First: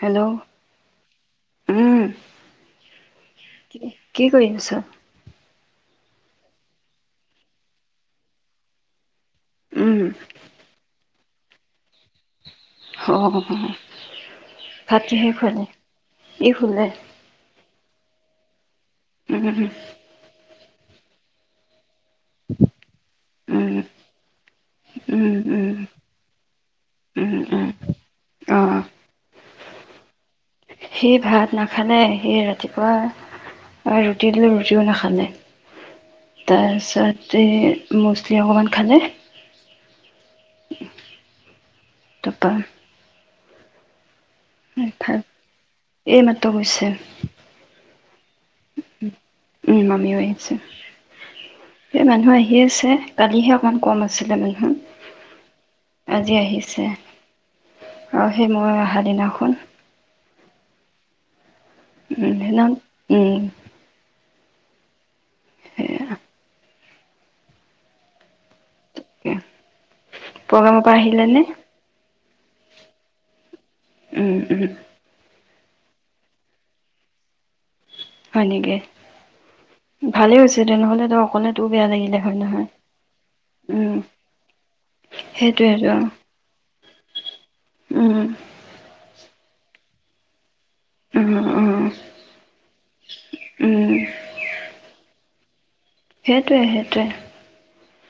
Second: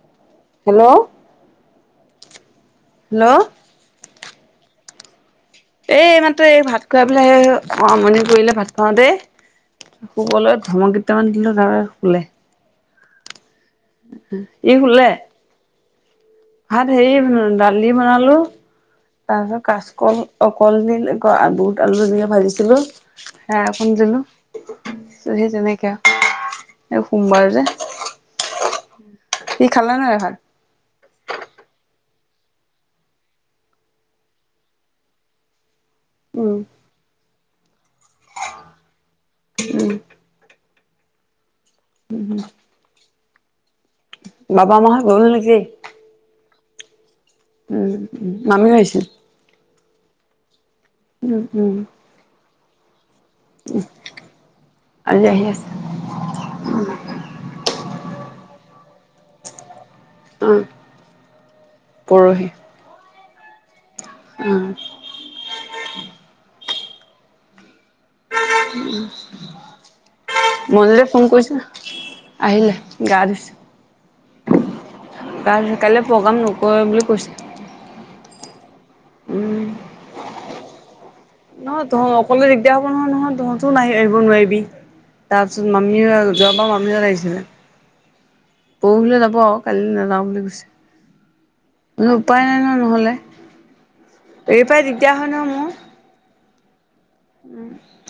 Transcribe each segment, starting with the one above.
Hello hello. উম। Hello কি কৰি আছ? এই, এইমাত্ৰ এই ভাত খুৱাই পেলাই আমনি কৰিলে ভাত খোৱাও তেই উম শুবলৈ ধমকী কেইটামান দিলো তাপা শুলে। অ', অ' ই, শুলে? ই শুলে ভাত হেৰি দালি বনালো উম তাৰছত কাচকল অক কলদিল [unintelligible] আলু দিয়ে ভাজিছিলো, সেয়া উম অকন দিলো উম সেই উম তেনেকে এই উম সোমবাৰ যে উম অ ই, খালে নে নাই ভাত? সি ভাত নাখালে, সি ৰাতিপুৱা ৰুটি দিলো ৰুটিও নাখালে উম তাছতে [unintelligible] অকমান খালে উম। উম, হম। তাৰপা বাবা, মাহঁত [unintelligible] ত' গৈছে উম, উম। মামিয়ো আহিছিল? উম, মামীও আহিছে। উম, উম। হিছে কালিহে অকমান কম আছিলে মানুহ, আজি আহি আছে। আজি আহিছে। অহ এই মই অহা দিনাখোন অ' উম, পৰহি সেইনা উম অ' সেয়া [inaudible] প্ৰগ্ৰামৰ পৰা [unintelligible] আহিলে ফোন নে? কৰিছিল, আহিলে, গা উম, ধুইছে। উম, গা ধুৱা কাইলৈ প্ৰগ্ৰাম নকৰে বুলি কৈছে। হয় নেকি? উম ভালে হৈছে [inaudible] নহয় বেয়া তহঁ লাগিলে হয় অকলে দিগদাৰ হব নহয় নহয়, তহঁতো নাহি উম, আহিব নোৱাৰিবি, তাৰপিছত সেইটোৱেটো মামী, যোৱাবাৰ মামীহঁত আহিছিলে, উম, পৰহিলৈ যাব আও। কাইলে নাযাওঁ বুলি উম, উম, কৈছে। উপায় নাই ন নহলে, উম, এইৰ পাই দিগদাৰ হয় নহয়‌ মোৰ সেইটোৱে, সেইটোৱে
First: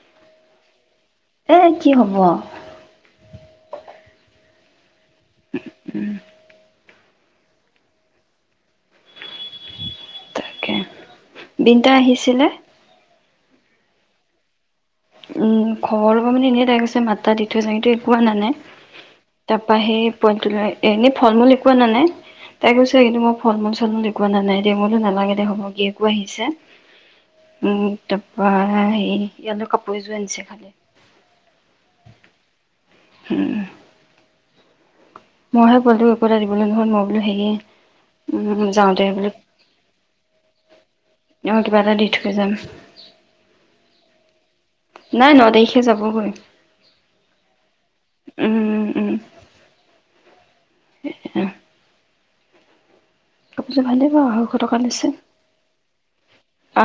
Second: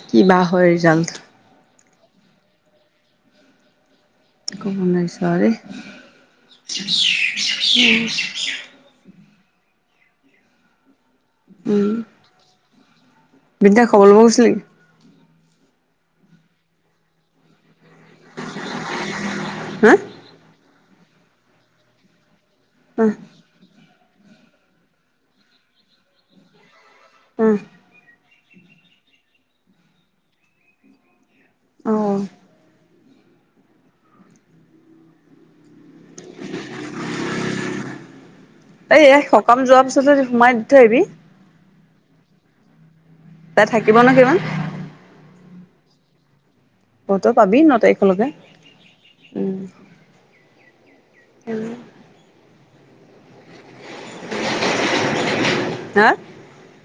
কি বা হয়, ৰিজাল্ট এ, কি হ'ব আউ [unintelligible] [unintelligible] উম। বিনতা আহিছিলে বিনিতা খবৰ ল'ব গৈছিল নি উম, খবৰ ল'ব মানে এনেই তাই গৈছে মাত‌ এটা দি থৈ যাওঁ‌ [unintelligible] কো আনা তাৰ পা হা সেই পোৱালীটো লৈ এনেই ফল মূল একো আনা নাই তাই কৈছে অহ কিন্ত মই ফল মূল, চল মূল এক কো আনা দেই, মই বোলো নালাগে দে হ'ব, গিয়েকো আহিছে। উম, ত [unintelligible] কাপোৰ এযোৰ আনিছে খালি অহ হম। মইহে পল তো একো এটা দিবলৈ নহল মই বোলো হেৰি উম, যাওঁতে এই এ বোলো সকাম যোৱাৰ পিছত সোমাই দি থ আহিবি উঠ যাম তাই থাকিব ন কিমান নাই ন তাৰিখে যাবগৈ ভোটৰ পাবি ন তাৰিখলৈকে? উম, উম! এ হা কাপোৰযোৰ ভালেই বাৰু, আঢ়ৈশ টকা লৈছে।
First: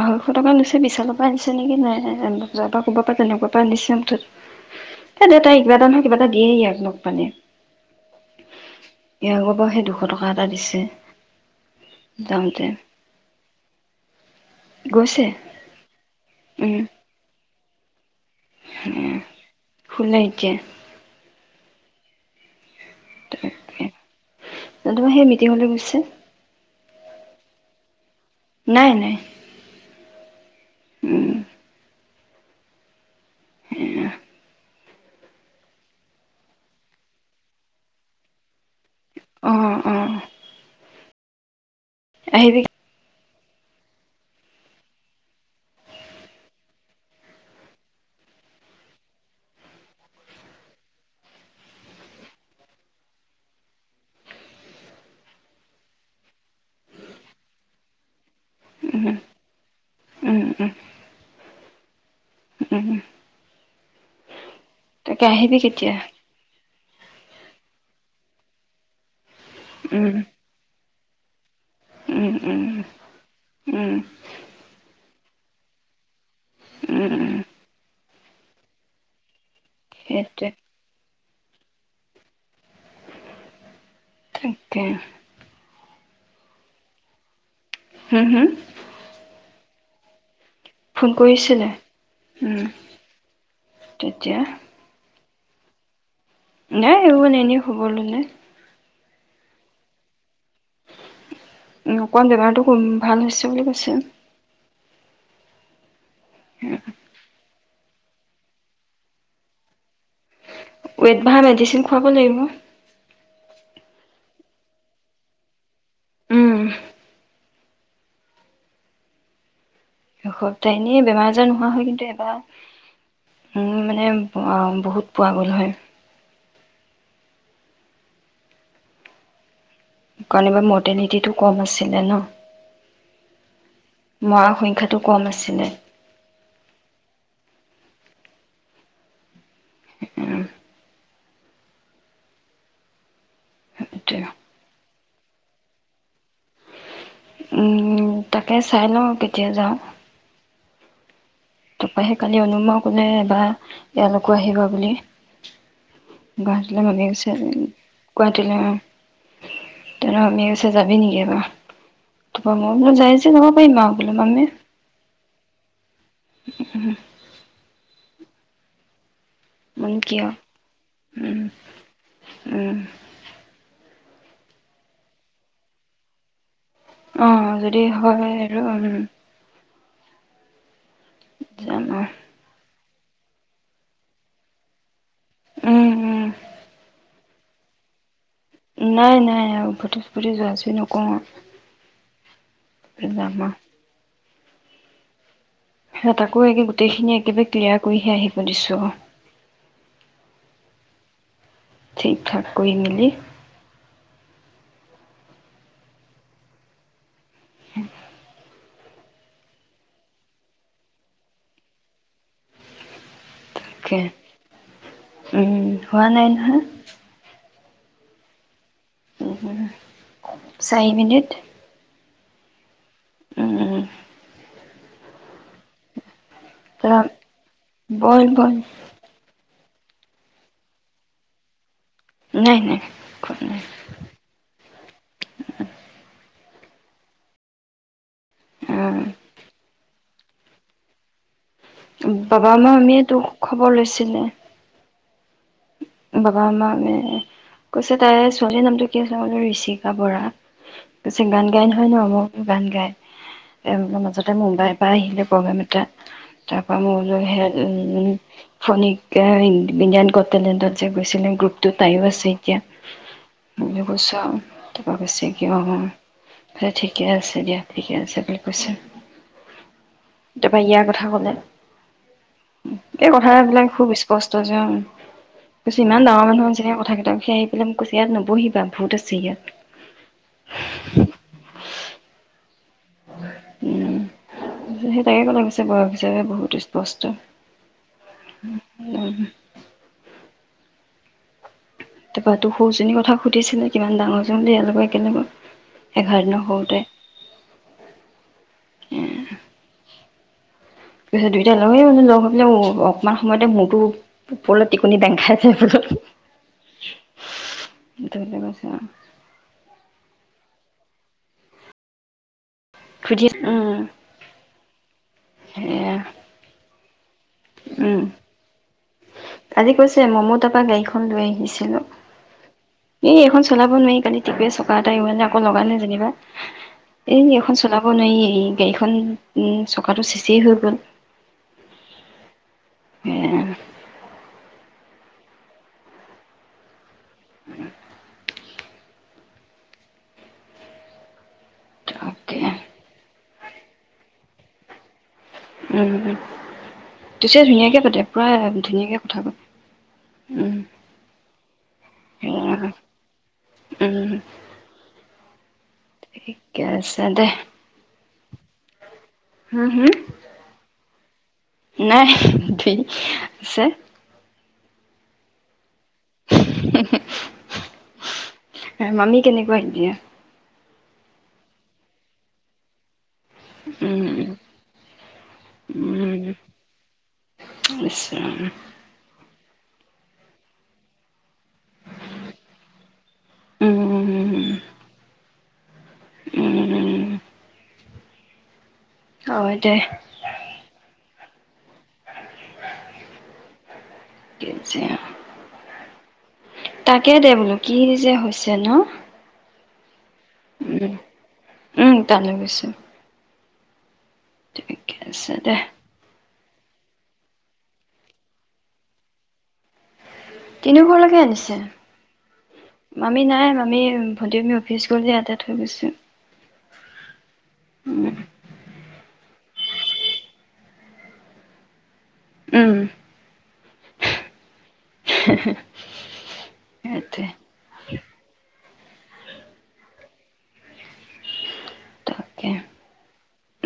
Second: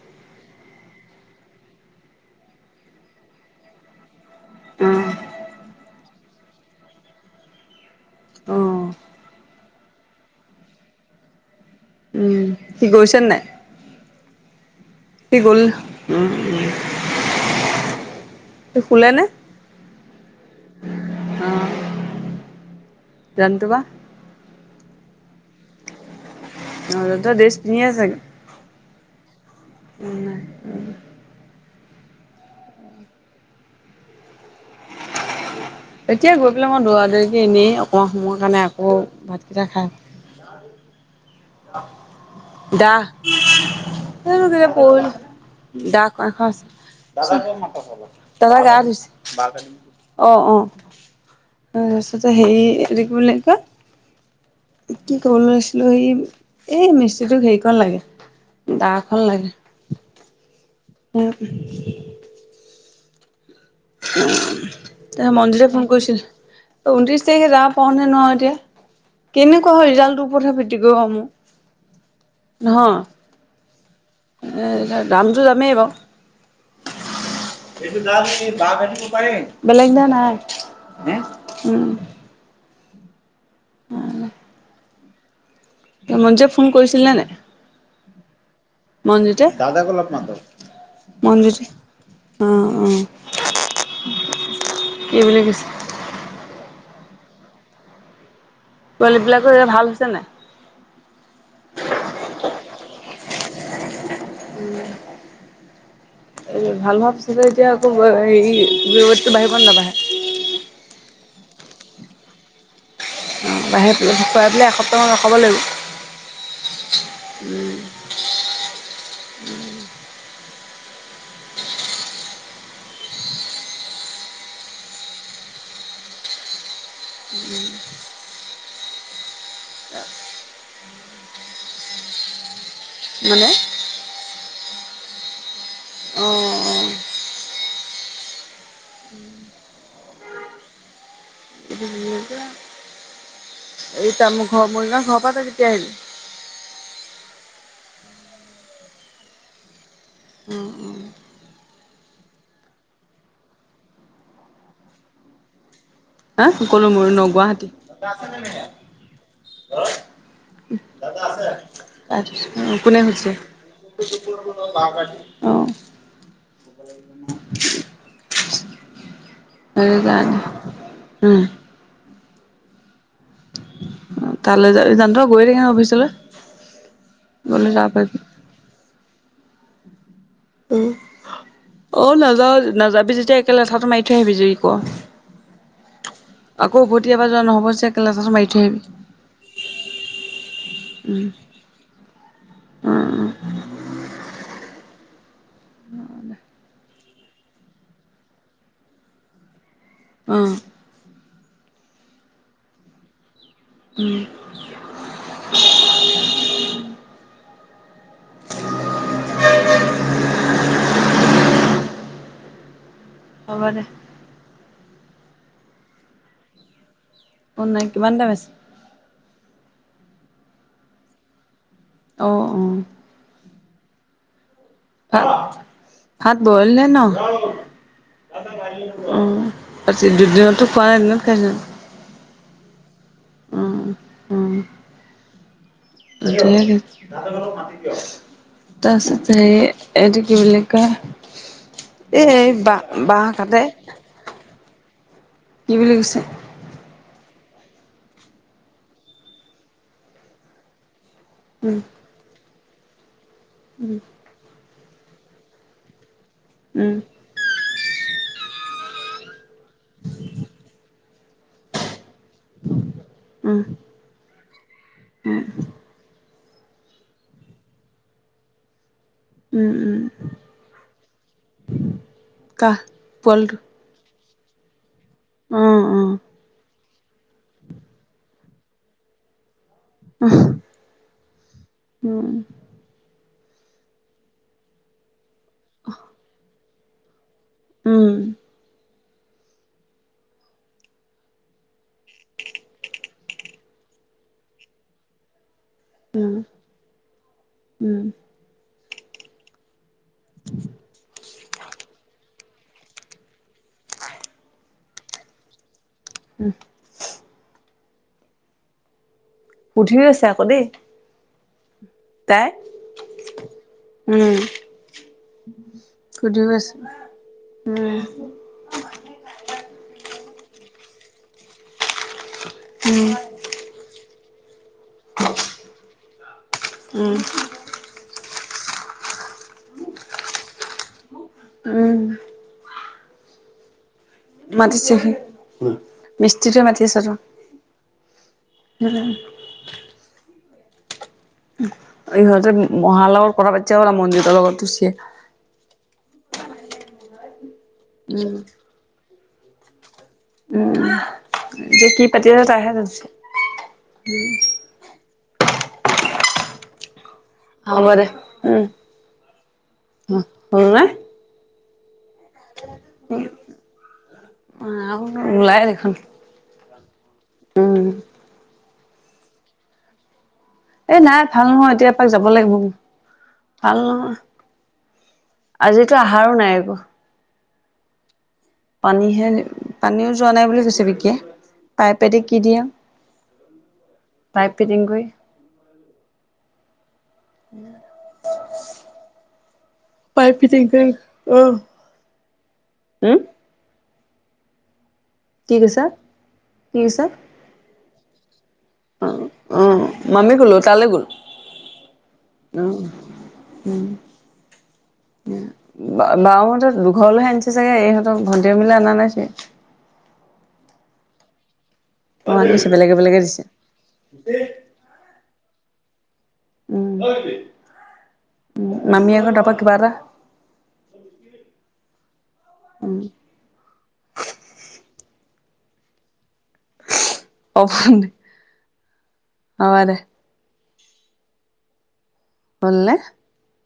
আঢ়ৈশ টকা লৈছে বিছালৰ পৰা আনিছে নেকি নে বজাৰৰ পৰা ক'ৰবা পৰা তেনেকুৱা পৰা আনিছে অ মুঠতে। এ দেউতাই কিবা এটা নহয় কিবা দিয়ে এইয়াক লগ পালে অ উম ই আগৰ পৰা সেই দুখ দুশ টকা এটা দিছে। উম! যাওঁতে সি গৈছেনে নাই? গৈছে সি গ'ল। উ উ শুলে এতিয়া। অহ [unintelligible] জানটো বা চন্দ্ৰিমা সেই মিটিঙলৈ গৈছে। ত' ড্ৰেছ পিন্ধিছে আ চাগে। নাই নাই। উনাই উ উম, সেইয়া এতিয়া গৈ পেলাই মই দৌৰা দেৰিকে এনেই অকমান সময়ৰ কাৰণে কো ভাতকিটা অ', অ', খাই। আহিবি দাহ। কেতিয়া পল দা ম দাদা গা ধুইছে [unintelligible] অ', অ', তাৰপিছতে হেৰি হেৰি এইটো কি বুলি কয়। কি ক'বলে লৈছিলো সি এই মিস্ত্ৰীটোক হেৰিকণ লাগে। দা উম, খন লাগে। উম উম উম উম উম [inaudible] তাকে ত আহিবি মনজিতে ফোন কেতিয়া কৰিছিল। ঊনত্ৰিশ তাৰিখে যাব পাৰো নে নোৱাৰো এতিয়া! কেনেকুৱা হয় উম ৰিজাল্টটোৰ ওপৰত হে ভিত্তি কৰিব মোৰ, [inaudible] উম উম। নহয় উম এ এতিয়া দামটো দামেই বাৰু, উম উ [unintelligible] পাৰিম? বেলেগ না নাই সেইটোৱে উম তাকে মন যে ফোন কৰিছিল নে নাই হম হম দাদাকো লগপম ফোন কৰিছিলে উম অ তেতিয়া কিবোলি কৈছে নাই এইমান এনেই খ'বৰ ল'লে পোৱালী বিলাকো এয়া ভাল হৈছে নাই উ অকমান জানাটো কম ভাল হৈছে বুলি কৈছে এই ভাল ভাবছ এতিয়া ৰ'দটো বাঢ়িব নে নাবাঢ়ে ৱেট ভাৰ মেডিচিন খুৱাব লাগিব বাহি প খুৱাই পেলাই এসপ্তাহমান ৰখাব লাগিব উম সপ্তাহ এনেই বেমাৰ আজাৰ নোহোৱা হয় কিন্তু এবাৰ মানে বহুত পোৱা গ'ল হয় উম কালিমাণ মৰ্টেলিটিটো কম আছিলে ন মানে মৰাণ সংখ্যাটো কম আছিলে অ অ আহ এইটো কি বুলি কয় এই সেইটোৱে ত মোৰ ঘৰ মৰি না ঘৰ ক তই কেতিয়া আহিবি উম তাকে চাই লওঁ কেতিয়া যাওঁ অ অ তপৰাাহে কালি অনুম কলে এবাৰ ইয়ালকো আহিবা বুলি হ কো গুৱাহাটীলৈ মোৰ মামীয়ে ন কৈছে গুৱাহাটীলৈ অ'। তাৰপৰা মামীয়ে কৈছে যাবি নেকি এবাৰ? গুৱাহাটী তাৰপৰা মই বোলো কোনো যাই যদি সুধিছে যাব পাৰিম আৰু বোলো মামী আহ [unintelligible] [unintelligible] অ মানে কাৰানে উম আহ তালৈ য যানত গৈ থাকি ন অফিচলৈ অ', গ'লে যদি যাব পাৰিবি। হয়, আৰু উম। উ, যাম আৰু অ', নাযাওঁ, নাযান বিজু তাই একে লেথাটো মাৰি থৈ আহিবি উম, উম। [unintelligible] আকৌ উভটি কেতিয়াৱা নহ'বয়ে যে, [unintelligible] আহিবি। নাই, নাই উম, [unintelligible] উম, উম, [unintelligible] হে তাকো একে গোটেইখিনি এক একেবাৰে ক্লিয়াৰ কৰিহে আহিব দিছোঁ। অহ। ঠিক, ঠাক কৰি মেলি উম। [unintelligible] [inaudible] হ'ব দে। উম, হোৱা নাই‌ নহয় অ', নাই কিমান টাইম উম, হম, চায়ি মিনিট অ', অ'। উম, [unintelligible] ভাত বইল নে তৰা ন। বল বল উম আজি দুদিনতো খোৱা নাই, দিনত খাইছ জানো? নাই, নাই খোৱা নাই। [inaudible] কিহেৰে খাইছ? তাৰ পিছত হেৰি এইটো কি বুলি কয় এই এই বাবা মামা বাঁহ মামিয়ে বাঁহ তোৰ কাটে খবৰ লৈছিলে। কি বুলি কৈছে বাবা মামা মামিয়ে কৈছে তাইৰ ছোৱালীৰ নামটো কি আছিলে? মই বেলো ঋষিকা বৰা। বেছি গান গায় উম, নহয় ন মোৰ গান গায়। উম, এই মাজতে মুম্বাই বা আহিলে প্ৰগ্ৰেম এটা। তাৰপৰা মই উম, বোলো হে উ ফনিক। কে বিজান কতলে ত গৈছিলে গ্ৰুপতো তায়ও আছে তি উম, মৈছো ত কৈছে উম, ক ঠিকে আছে দিয়া ঠিকে আছে বকৈচোন উম, উম, তাৰাপা ইয়াৰ কথা কলে কাহ এই পোৱালিটো কথাবিলাক খুব কসু যে অ', কিছুমান অ', লৰা মানুহৰ নিচিনা থাকে ত সাহি ফলম কো সিয়াত ন বহিবা ভূত আছে ইিয়াত উম উম সেই তাকে লাগিছে বয়স হিচাপ বহুত সষ্ট উম, উ [inaudible] তাৰপৰা তো সৰুজনীৰ কথা সুধিছিলে কিমান ডাঙৰজন বুলি এক লগে একেলগে এঘাৰ ন হওঁতে উম। উ [unintelligible] তত দুয়োটা লগ হৈই মান লগ হৈ পেলাই অকপমান সময়তে মৰটোো ওপৰলৈ টিকুনি বেং খাই যায় বলত ধয় কৈছে পুধি আছে আকৌ দেই তাই খুধ উম উম, সেয়া সুধিও গৈছো ন উম আজি কৈছে মই মো তাৰপা গাড়ীখন লৈ আহিছিলো উম, এই এখন চলাব নোৱাৰি কালি গোটেই চকা এটা ইমানে আকৌ লগা নাই যেনিবা এ উম। এখন চলাব নোৱাৰি এই গাড়খন চকাটো চেছে হবল উম স মাতিছেহি মিস্ত্ৰীটো মাতি আছ আৰু উ উমম তাকে ইহঁতে মহালওৰ কৰা বা হা মন্দিৰৰ লগত তু [unintelligible] উম তছে ধুনীয়া কে পুৰা উম ধুনীয়াকে কথা ক উম যে কি পাতি আছে তাইহে উম জছে ছে দে অৰে হম হম উম হ নাই আছে অ ওলাই দেখোন হহু উম মামি কেনেকুৱা এ দিয়ে এ নাই ভাল নহয় এতিয়াপাক যাব লাগিব ভাল নহয় উম আজিতো অহাৰো নাই একো নি্চয় [unintelligible] পানীহে পানীও যোৱা নাই বুলি কৈছে বিকে পাই পেট কি দিয়া উম পাইপ পেটং কৰিৈ উম উম উম অ দে পাই ফিটিং আহ হম কছে ঠিক আছা তাকে দে বোলো কি যহজ অ অ মামি গ'লো তালৈ উম গ'লো উম তালৈ উ গৈছো উম ঠিকে আছে দে নামন সিহত দুঘৰলৈ আনিছে চাগে ইহঁতৰ ভণ্টিয় মিলা অনা নাইছিল তিনি ঘৰলৈকে আনিছে অ', আনিছে বেলেগে বেলেগে মামি দিছে। নাই মামি ভণ্টী অফিচ গলে [unintelligible] তে ঠ বেছে উ উ নামি আগৰ তপা এক বাৰ উম সেইটোৱে। অ', দে তাকে হলনে?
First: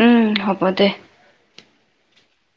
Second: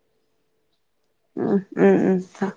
উম হ'ব দে। উম- উম- উম- অহ